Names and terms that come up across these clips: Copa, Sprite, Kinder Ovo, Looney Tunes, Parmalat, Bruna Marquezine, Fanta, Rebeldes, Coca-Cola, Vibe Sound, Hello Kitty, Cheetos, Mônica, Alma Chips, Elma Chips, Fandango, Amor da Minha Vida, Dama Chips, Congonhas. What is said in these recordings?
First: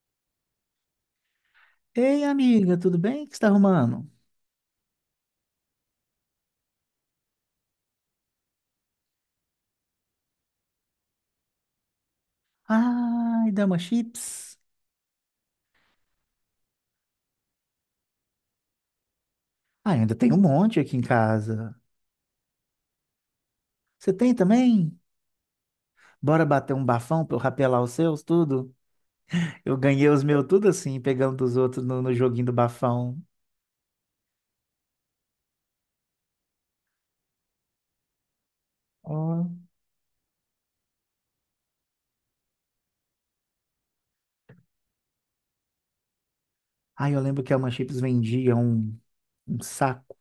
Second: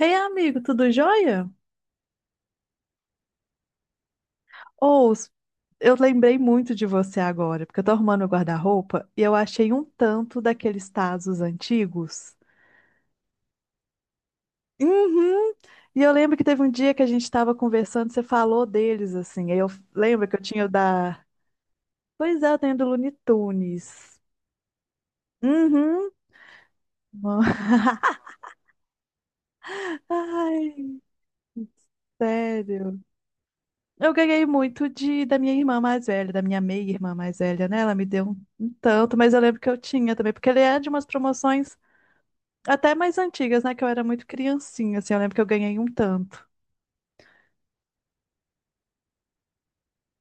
Ei, amigo, tudo jóia? Ei, amiga, tudo bem? O que você está arrumando? Ou, eu lembrei muito de você agora, porque eu tô arrumando meu guarda-roupa e eu achei um tanto daqueles tazos antigos. Ai, Dama Chips. Uhum. E eu lembro que teve um dia que a gente tava conversando, você falou deles, assim. Aí eu Ah, ainda lembro tem um que eu tinha o monte aqui em da. casa. Pois é, eu tenho do Looney Você Tunes. tem também? Uhum. Bora bater um bafão pra eu rapelar os seus, tudo? Eu ganhei os meus tudo assim, Ai, pegando dos outros no joguinho do sério. bafão. Eu ganhei muito de da minha irmã mais velha, da minha meia-irmã mais velha, né? Ela me deu um tanto, mas eu Ó. lembro que eu tinha também, porque ele é de umas promoções até mais antigas, né? Que eu era muito criancinha, assim, eu lembro que eu ganhei um tanto. Ai, eu lembro que a Dama Chips vendia um saco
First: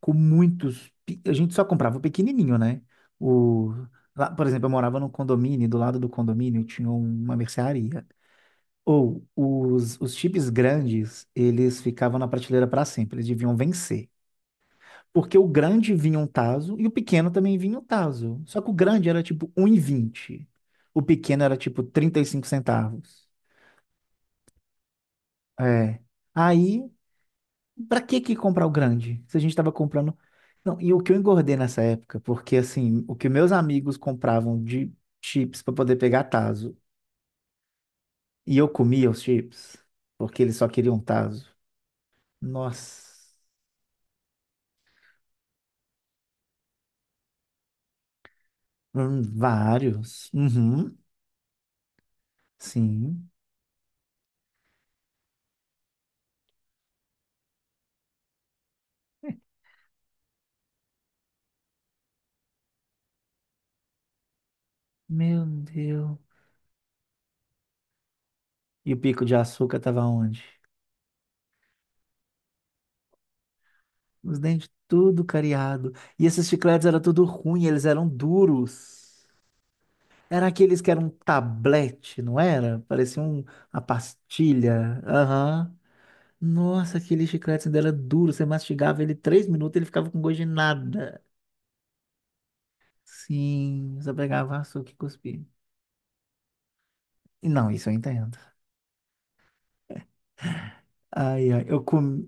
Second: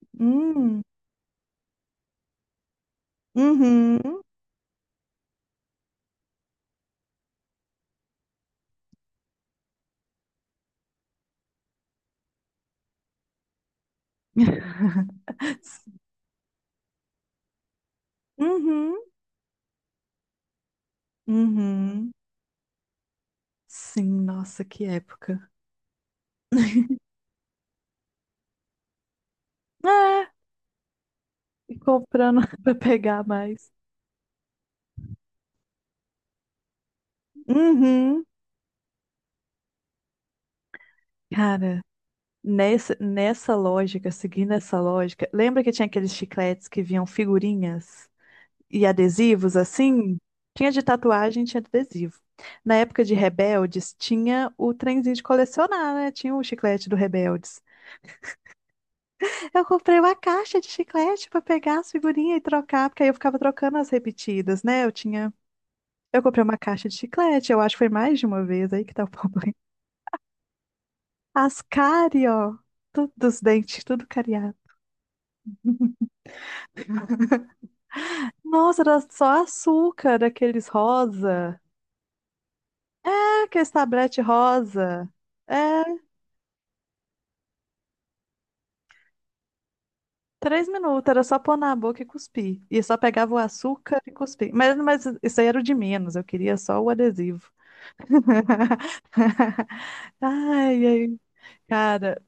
com Hum, muitos... pe- A gente só comprava o pequenininho, né? O... uhum. Lá, por exemplo, eu morava num condomínio, e do lado do condomínio tinha uma mercearia. Ou os chips grandes, eles ficavam na prateleira para sempre, eles deviam vencer. Porque o grande vinha um taso e o pequeno também vinha um taso. Só que o Uhum, grande era tipo um e vinte. O pequeno era tipo uhum. 35 centavos. Sim, nossa, que época. É. Aí, pra que que comprar o grande? Se a gente tava comprando. É, Não, e o que eu engordei e nessa época, comprando porque pra assim, o pegar que meus mais. amigos compravam de chips para poder pegar taso, Uhum. e eu comia os chips, porque eles só queriam taso. Cara, Nessa, Nossa. nessa lógica, seguindo essa lógica, lembra que tinha aqueles chicletes que vinham figurinhas e adesivos assim? Vários. Tinha de Uhum, tatuagem, tinha de adesivo. Na época de sim. Rebeldes, tinha o trenzinho de colecionar, né? Tinha o chiclete do Rebeldes. Eu comprei uma caixa de chiclete para pegar as figurinhas e trocar, porque aí eu ficava trocando as repetidas, né? Eu tinha. Meu Deus. Eu comprei uma caixa de chiclete, eu acho que foi mais de uma vez aí E que o tá o pico de problema. açúcar tava onde? As cárie, ó, tudo os dentes, tudo Os cariado. dentes tudo cariado. E esses chicletes eram tudo ruim, eles eram Nossa, era duros. só açúcar, Era aqueles aqueles que eram um rosa. tablete, não era? Parecia um, Ah, aquele uma tablete pastilha. rosa. Aham. É, Nossa, aquele chiclete ainda era duro. Você mastigava ele 3 minutos, ele ficava com gosto de três minutos, nada. era só pôr na boca e cuspir. E só pegava o Sim, açúcar você e cuspir. pegava Mas, açúcar e mas isso cuspia. aí era o de menos, eu queria só o E adesivo. não, isso eu entendo. Ai, ai, Ai, ai. Eu, cara. com...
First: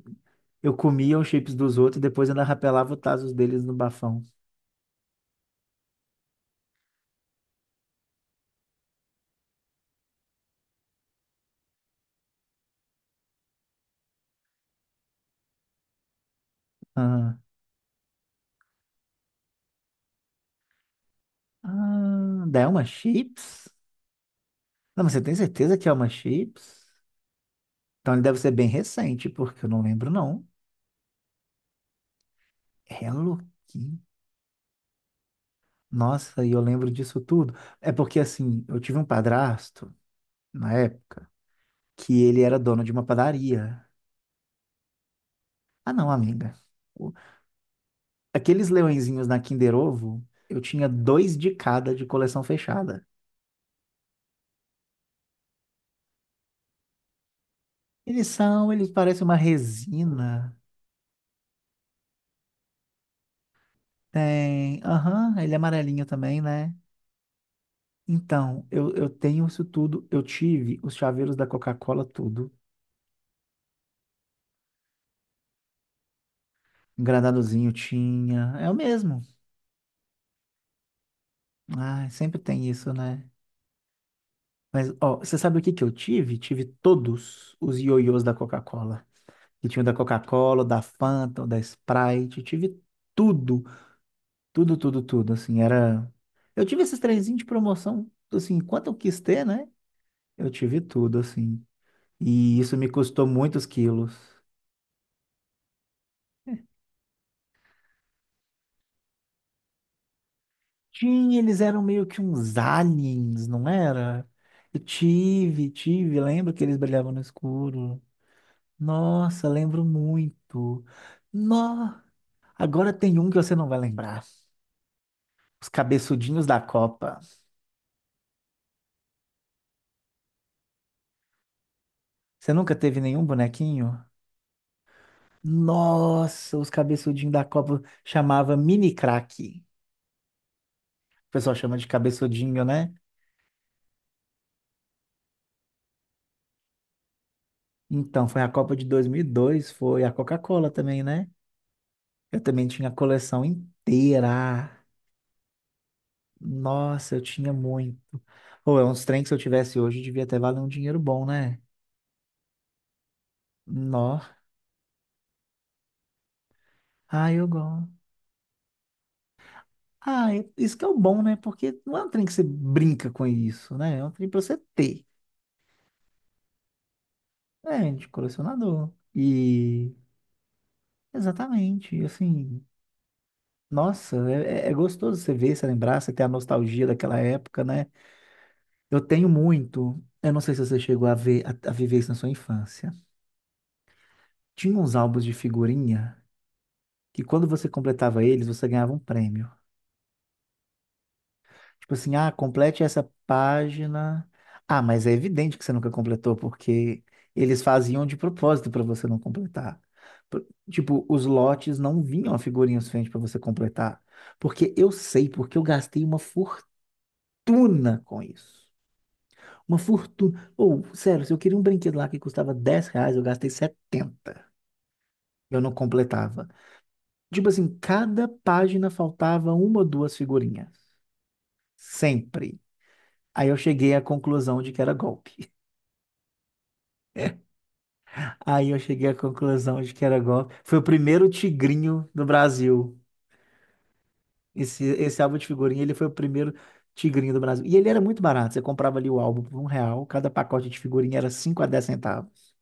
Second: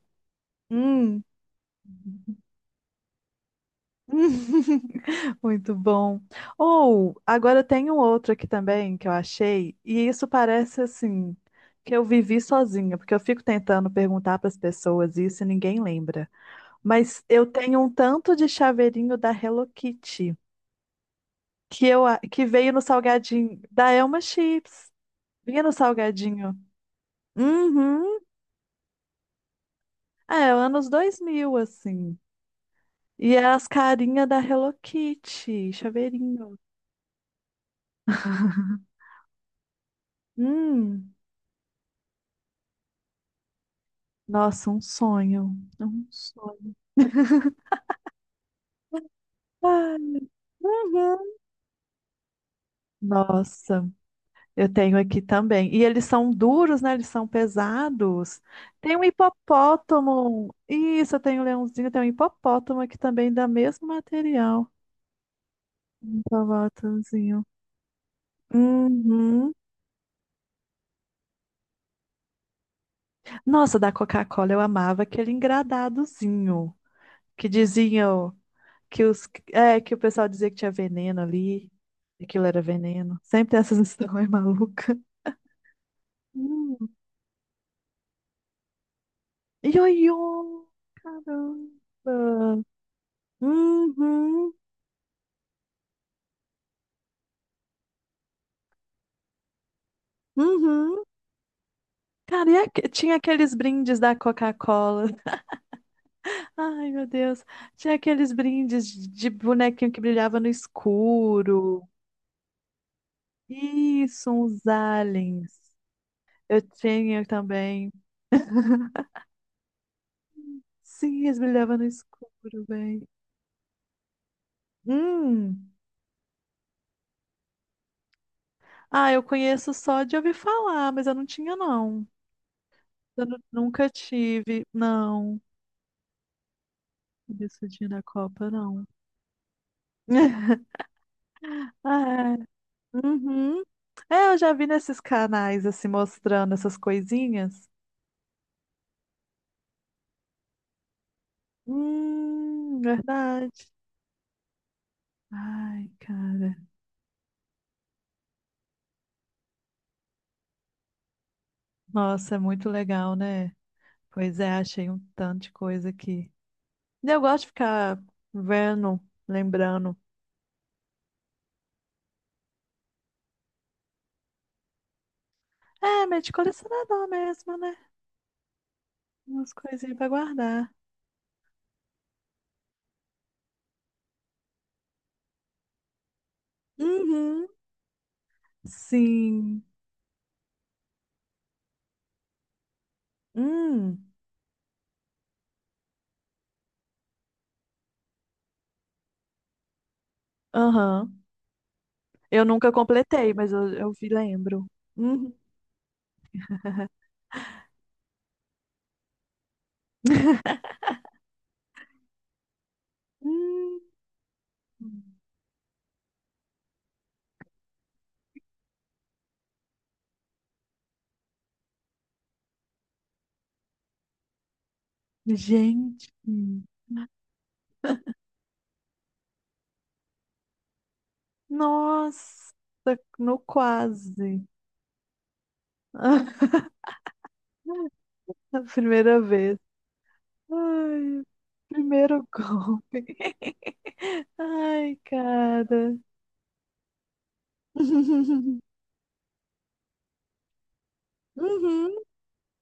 eu comia Hum. os chips dos outros e depois ainda rapelava os tazos deles no bafão. Muito bom. Ou, agora tem um outro aqui também que eu achei, e isso parece assim, que eu vivi sozinha, porque eu fico tentando perguntar para as pessoas isso e ninguém lembra. Mas Ah. eu tenho um tanto de chaveirinho da Hello Kitty Ah, que daí é veio no uma salgadinho chips? da Elma Chips. Não, mas você tem Vinha no certeza que é uma salgadinho. chips? Então Uhum. ele deve ser bem recente, porque eu não lembro, É, não. anos 2000 assim. E Hello é as Kitty. carinhas da Hello Kitty, Nossa, e chaveirinho. eu lembro disso tudo. É porque, assim, eu tive um padrasto, na Hum, época, que ele era dono de uma padaria. nossa, um sonho, Ah, um não, amiga. sonho. O- Aqueles leõezinhos na Kinder Ai, Ovo, eu tinha dois uhum. de cada de coleção fechada. Nossa. Eu tenho aqui também. E eles são duros, né? Eles são Eles pesados. são, eles Tem um parecem uma hipopótamo. resina. Isso, eu tenho um leãozinho, tem um hipopótamo aqui também, da mesmo material. Tem. Aham, ele é amarelinho Um também, né? hipopótamozinho. Então, eu tenho Uhum. isso tudo. Eu tive os chaveiros da Coca-Cola, tudo. Nossa, da Coca-Cola eu amava aquele engradadozinho que Engradadozinho diziam tinha. É o que mesmo. Que o pessoal dizia que tinha veneno ali. Ah, sempre Aquilo era tem isso, veneno. né? Sempre tem essas histórias Mas, malucas. ó, você sabe o que que eu tive? Tive Hum. todos os ioiôs da Coca-Cola. Que tinha o da Ioiô! Coca-Cola, o da Fanta, o da Sprite. Caramba! Tive tudo, Uhum. tudo, tudo, tudo. Assim, era. Eu tive esses trenzinhos de promoção, assim, quanto eu quis ter, né? Eu tive Uhum. tudo, assim. Cara, E isso me tinha custou aqueles muitos brindes quilos. da Coca-Cola. Ai, meu Deus. Tinha aqueles brindes de bonequinho que brilhava no Tinha, eles eram escuro. meio que uns aliens, não era? Isso, uns Eu aliens. tive, tive. Lembro Eu que eles brilhavam no tinha também. escuro. Nossa, lembro muito. Sim, eles brilhavam no Nó! escuro, Agora bem. tem um que você não vai lembrar. Os Hum. cabeçudinhos da Copa. Ah, eu conheço só de ouvir falar, mas eu não tinha, não. Você nunca teve nenhum Nunca bonequinho? tive, não. Nossa, os cabeçudinhos da Isso Copa dia da Copa, chamava não. mini craque. O pessoal chama de Ah, cabeçudinho, né? uhum. É, eu já vi nesses canais assim mostrando essas coisinhas. Então, foi a Copa de 2002, foi a Coca-Cola também, né? Eu também tinha a coleção Verdade. inteira. Ai, cara. Nossa, eu tinha muito. Ou é uns trem que se eu tivesse hoje, devia até valer um dinheiro bom, né? Nossa, é muito legal, né? Nó. Pois é, achei um tanto de coisa aqui. E eu Ah, gosto de eu gosto. ficar vendo, lembrando. Ah, é- isso que é o bom, né? Porque não é um trem que você brinca com isso, né? É um trem pra você ter. É, meio de colecionador mesmo, né? É, de colecionador. Umas E coisinhas pra guardar. exatamente, assim, nossa, é, é gostoso você ver, você lembrar, você ter a nostalgia daquela Uhum. época, né? Eu tenho Sim. muito. Eu não sei se você chegou a ver, a viver isso na sua infância. Hum. Tinha uns álbuns de figurinha que quando você completava eles, você ganhava um prêmio. Aham. Tipo assim, ah, Eu nunca complete essa completei, mas eu vi, página. lembro. Ah, mas é Uhum. evidente que você nunca completou, porque eles faziam de propósito para você não completar. Por- Tipo, os lotes não vinham a figurinha suficiente para você completar. Porque eu Hum. sei, porque eu gastei uma fortuna com isso. Uma fortuna. Ou, sério, se eu queria um brinquedo lá que custava 10 reais, eu gastei 70. Eu não Gente, completava. Tipo assim, cada página faltava uma ou duas figurinhas. nossa, Sempre. no Aí eu cheguei à quase. conclusão de que era golpe. A Aí eu cheguei à primeira vez. conclusão de que era golpe. Foi o Ai, primeiro tigrinho do primeiro gol. Brasil. Esse, Ai, esse álbum de figurinha, ele cara. foi o primeiro tigrinho do Brasil. E ele era muito barato. Você comprava ali o álbum por 1 real. Cada pacote de figurinha era cinco a dez Uhum. centavos.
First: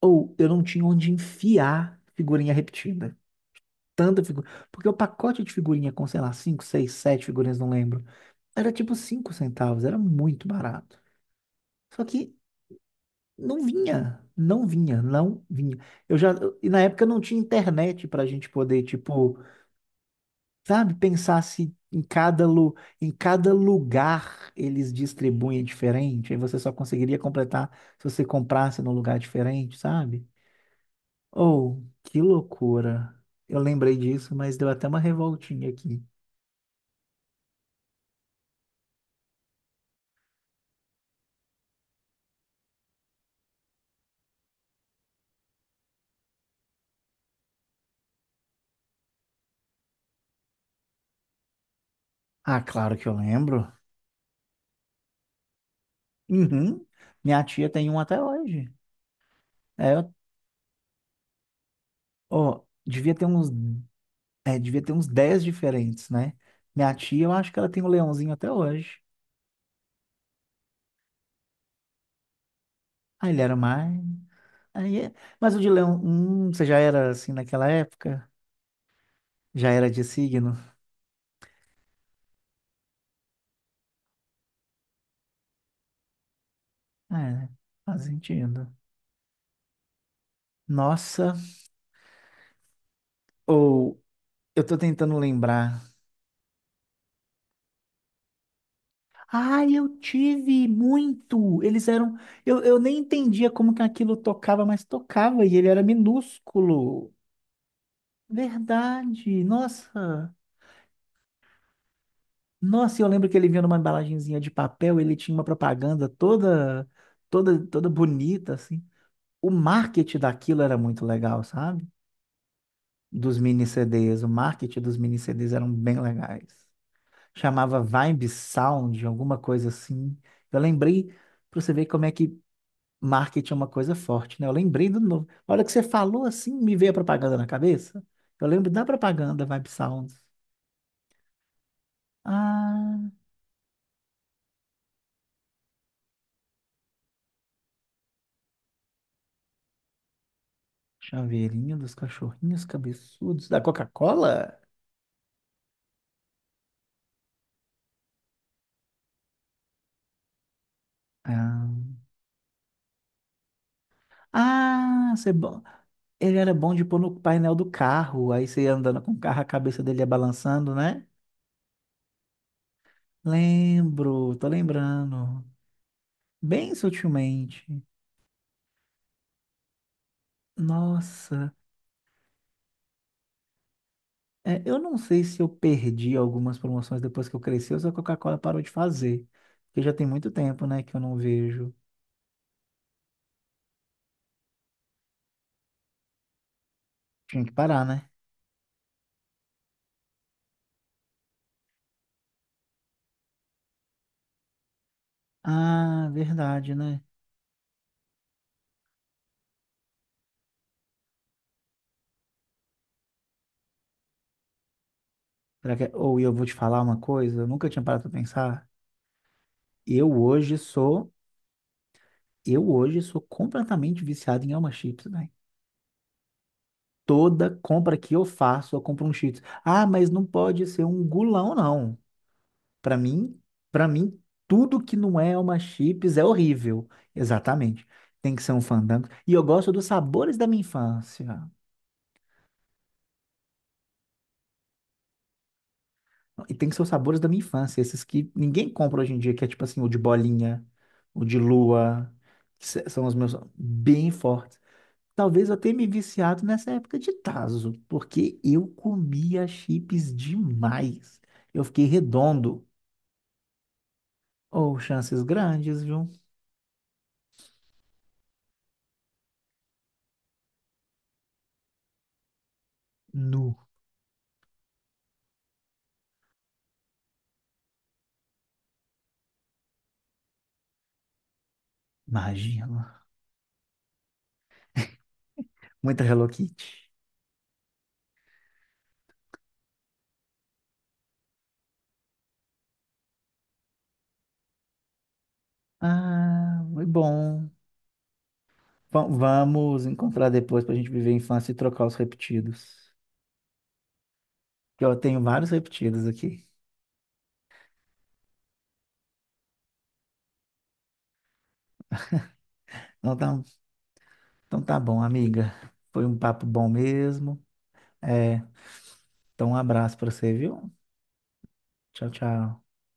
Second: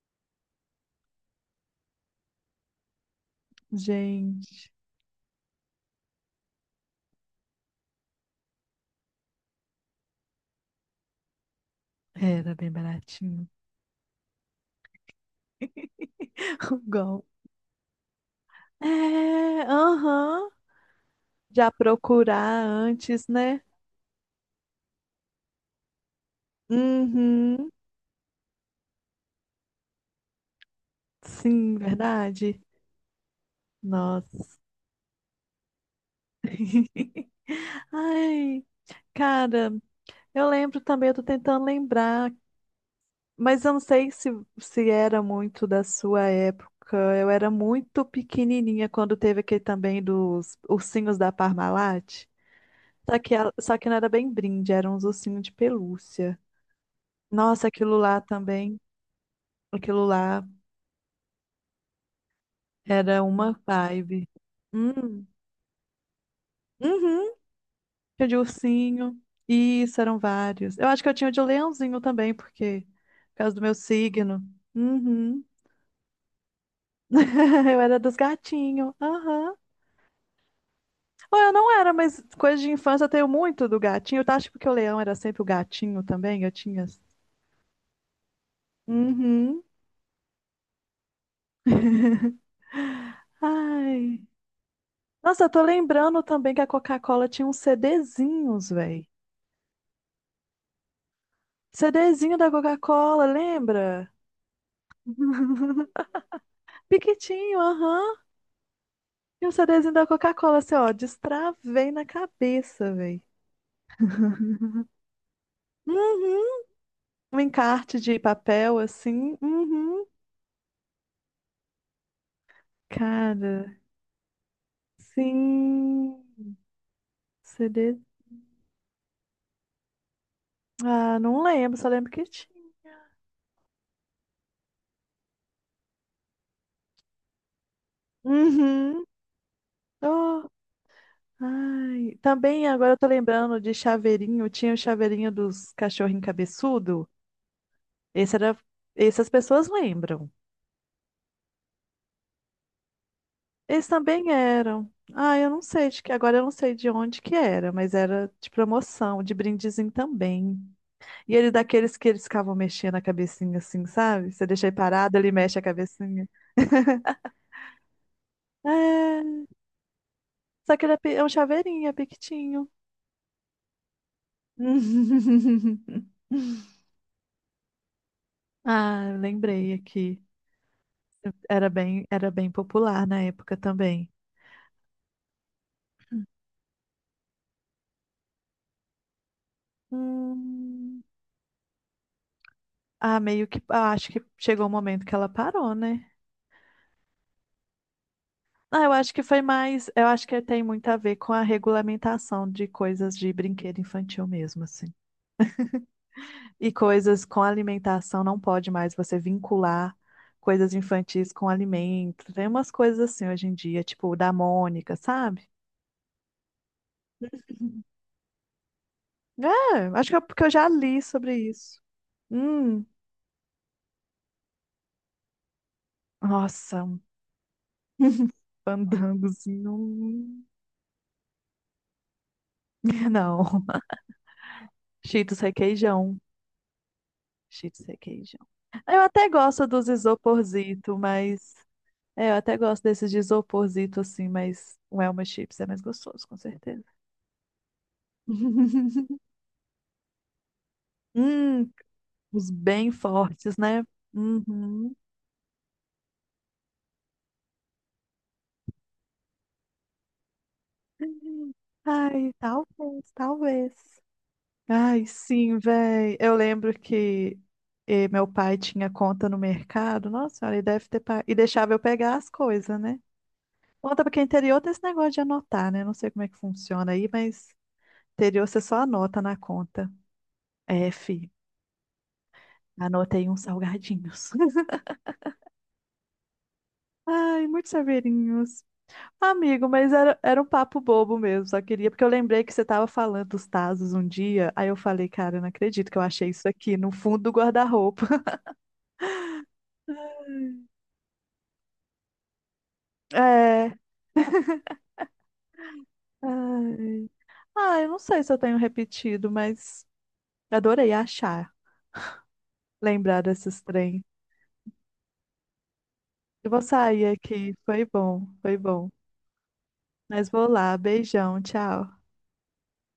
Ou eu não tinha onde enfiar figurinha repetida. Tanta figura. Gente, Porque o pacote de figurinha com, sei lá, 5 6 7 figurinhas, não lembro. Era tipo 5 centavos, era muito barato. Só que era bem baratinho. não vinha, não vinha, não vinha. Eu já, e na O época não gol. tinha internet pra gente poder, tipo, É, aham. sabe, pensar Já se em cada, procurar lu, em antes, cada né? lugar eles distribuem diferente. Aí você só conseguiria completar Uhum. se você comprasse num lugar diferente, sabe? Sim, Oh, que verdade. loucura. Eu lembrei disso, mas Nossa. deu até uma revoltinha aqui. Ai, cara, eu lembro também, eu tô tentando lembrar. Mas eu não sei se, se era muito da sua época. Eu era muito pequenininha quando teve aquele também dos ursinhos da Parmalat. Ah, claro que eu Só que, lembro. só que não era bem brinde, eram uns ursinhos de pelúcia. Uhum. Minha tia Nossa, tem aquilo um até lá hoje. também, É, aquilo lá ó, devia era ter uns, uma vibe. é, devia ter uns Hum, 10 diferentes, né? Minha tia, eu uhum, acho que ela tem um tinha leãozinho de até hoje. ursinho. Isso, eram vários. Eu acho que eu tinha o de leãozinho também, porque Ah, por ele era causa do meu mais. signo. Aí é... Uhum. Mas o de leão, você já era assim naquela Eu era dos época? gatinhos. Aham. Já era de signo? Pô, eu não era, mas coisa de infância eu tenho muito do gatinho. Tá? Acho que porque o leão era sempre o gatinho também, eu tinha. É, faz sentido. Uhum. Nossa, ou Ai. eu tô tentando Nossa, eu tô lembrar. lembrando também que a Coca-Cola tinha uns CDzinhos, velho. Ah, eu tive muito. Eles eram. CDzinho da Eu nem Coca-Cola, entendia como que lembra? aquilo tocava, mas tocava e ele era minúsculo. Piquitinho, aham. Verdade. E o CDzinho da Nossa. Coca-Cola, assim, ó, destravei na cabeça, Nossa, eu velho. lembro que ele vinha numa embalagenzinha de papel, ele tinha uma propaganda Uhum. toda, Um toda, toda encarte de bonita, papel, assim. assim. O Uhum. marketing daquilo era muito legal, sabe? Dos mini Cara, CDs. O marketing dos mini CDs eram bem sim. legais. Chamava Vibe Sound, alguma coisa assim. Eu lembrei, Ah, não pra você lembro, ver só como lembro é que que tinha. marketing é uma coisa forte, né? Eu lembrei do novo. A hora que você falou assim, me veio a propaganda na cabeça. Eu lembro da Uhum. propaganda Vibe Sounds. Oh, ai. Também agora eu tô Ah, lembrando de chaveirinho, tinha o chaveirinho dos cachorrinhos cabeçudo. Esse era, essas pessoas lembram. chaveirinho dos cachorrinhos cabeçudos da Eles também Coca-Cola? eram. Ah, eu não sei de que agora, eu não sei de onde que era, mas era de promoção, de brindezinho também. E ele Ah, daqueles que eles ficavam mexendo a cabecinha assim, sabe? Você deixa ele ah, parado, ele você mexe a bo- cabecinha. ele era bom de pôr no painel do carro. Aí você ia andando com o carro, É, a cabeça dele ia balançando, só que né? É um chaveirinho, é piquitinho. Lembro, tô lembrando. Bem sutilmente. Ah, eu lembrei aqui. Nossa. Era bem popular na época também. É, eu não sei se eu perdi algumas promoções depois que eu cresci ou se a Coca-Cola parou de fazer. Porque já tem muito tempo, né, que eu Hum, não vejo. Ah, meio que, ah, acho que chegou o momento que ela parou, né? Tinha que parar, né? Ah, eu acho que foi mais, eu acho que tem muito a ver com a regulamentação de coisas de brinquedo infantil mesmo, assim. Ah, E verdade, né? coisas com alimentação não pode mais você vincular coisas infantis com alimento. Tem umas coisas assim hoje em dia, tipo o da Mônica, sabe? Será que é- Ou eu vou te falar uma coisa, eu nunca tinha parado pra pensar. É, acho Eu que é porque eu hoje já li sou, sobre isso. eu Hum, hoje sou completamente viciado em Alma Chips, né? nossa, um Toda compra que eu faço, eu compro um Cheetos. fandangozinho. Ah, mas não Hum. pode ser um gulão, não. Para mim, Não, para mim, tudo que não é Cheetos uma chips requeijão. é horrível. Cheetos Exatamente. Tem requeijão. que ser um Eu fandango. até E eu gosto gosto dos dos sabores da minha isoporzito, infância. mas... É, eu até gosto desses de isoporzito, assim, mas o Elma Chips é mais gostoso, com E tem que ser certeza. os sabores da minha infância, esses que ninguém compra hoje em dia, que é tipo assim, o de bolinha, o de Hum, lua, os que se- bem são os meus fortes, né? bem fortes. Uhum. Talvez eu tenha me viciado nessa época de Tazo, porque eu comia chips demais. Eu fiquei Ai, redondo. talvez, talvez. Ou Ai, chances sim, grandes, viu? véi. Eu lembro que meu pai tinha conta no mercado. Nossa senhora, ele deve ter. E deixava eu pegar as coisas, né? Nu, Conta porque interior tem esse negócio de anotar, né? Não sei como é que funciona aí, mas interior você só anota na conta. É, fi, imagina. anotei uns salgadinhos. Muita Hello Kitty. Ai, muitos saveirinhos. Amigo, era um papo bobo mesmo, só queria, porque eu lembrei que você estava falando dos Tazos um dia, aí eu falei, cara, eu não acredito que eu achei isso Ah, aqui muito no fundo do bom. guarda-roupa. Va- Vamos encontrar depois para a gente viver a infância e trocar os repetidos. É. Que eu tenho vários repetidos aqui. Ai. Ah, eu não sei se eu tenho repetido, mas adorei achar, Então lembrar tá, desses trem. então tá bom, amiga. Foi um papo Eu vou bom sair mesmo. aqui, foi bom, É, foi bom. então um abraço para Mas você, vou viu? lá, beijão, tchau. Tchau, tchau.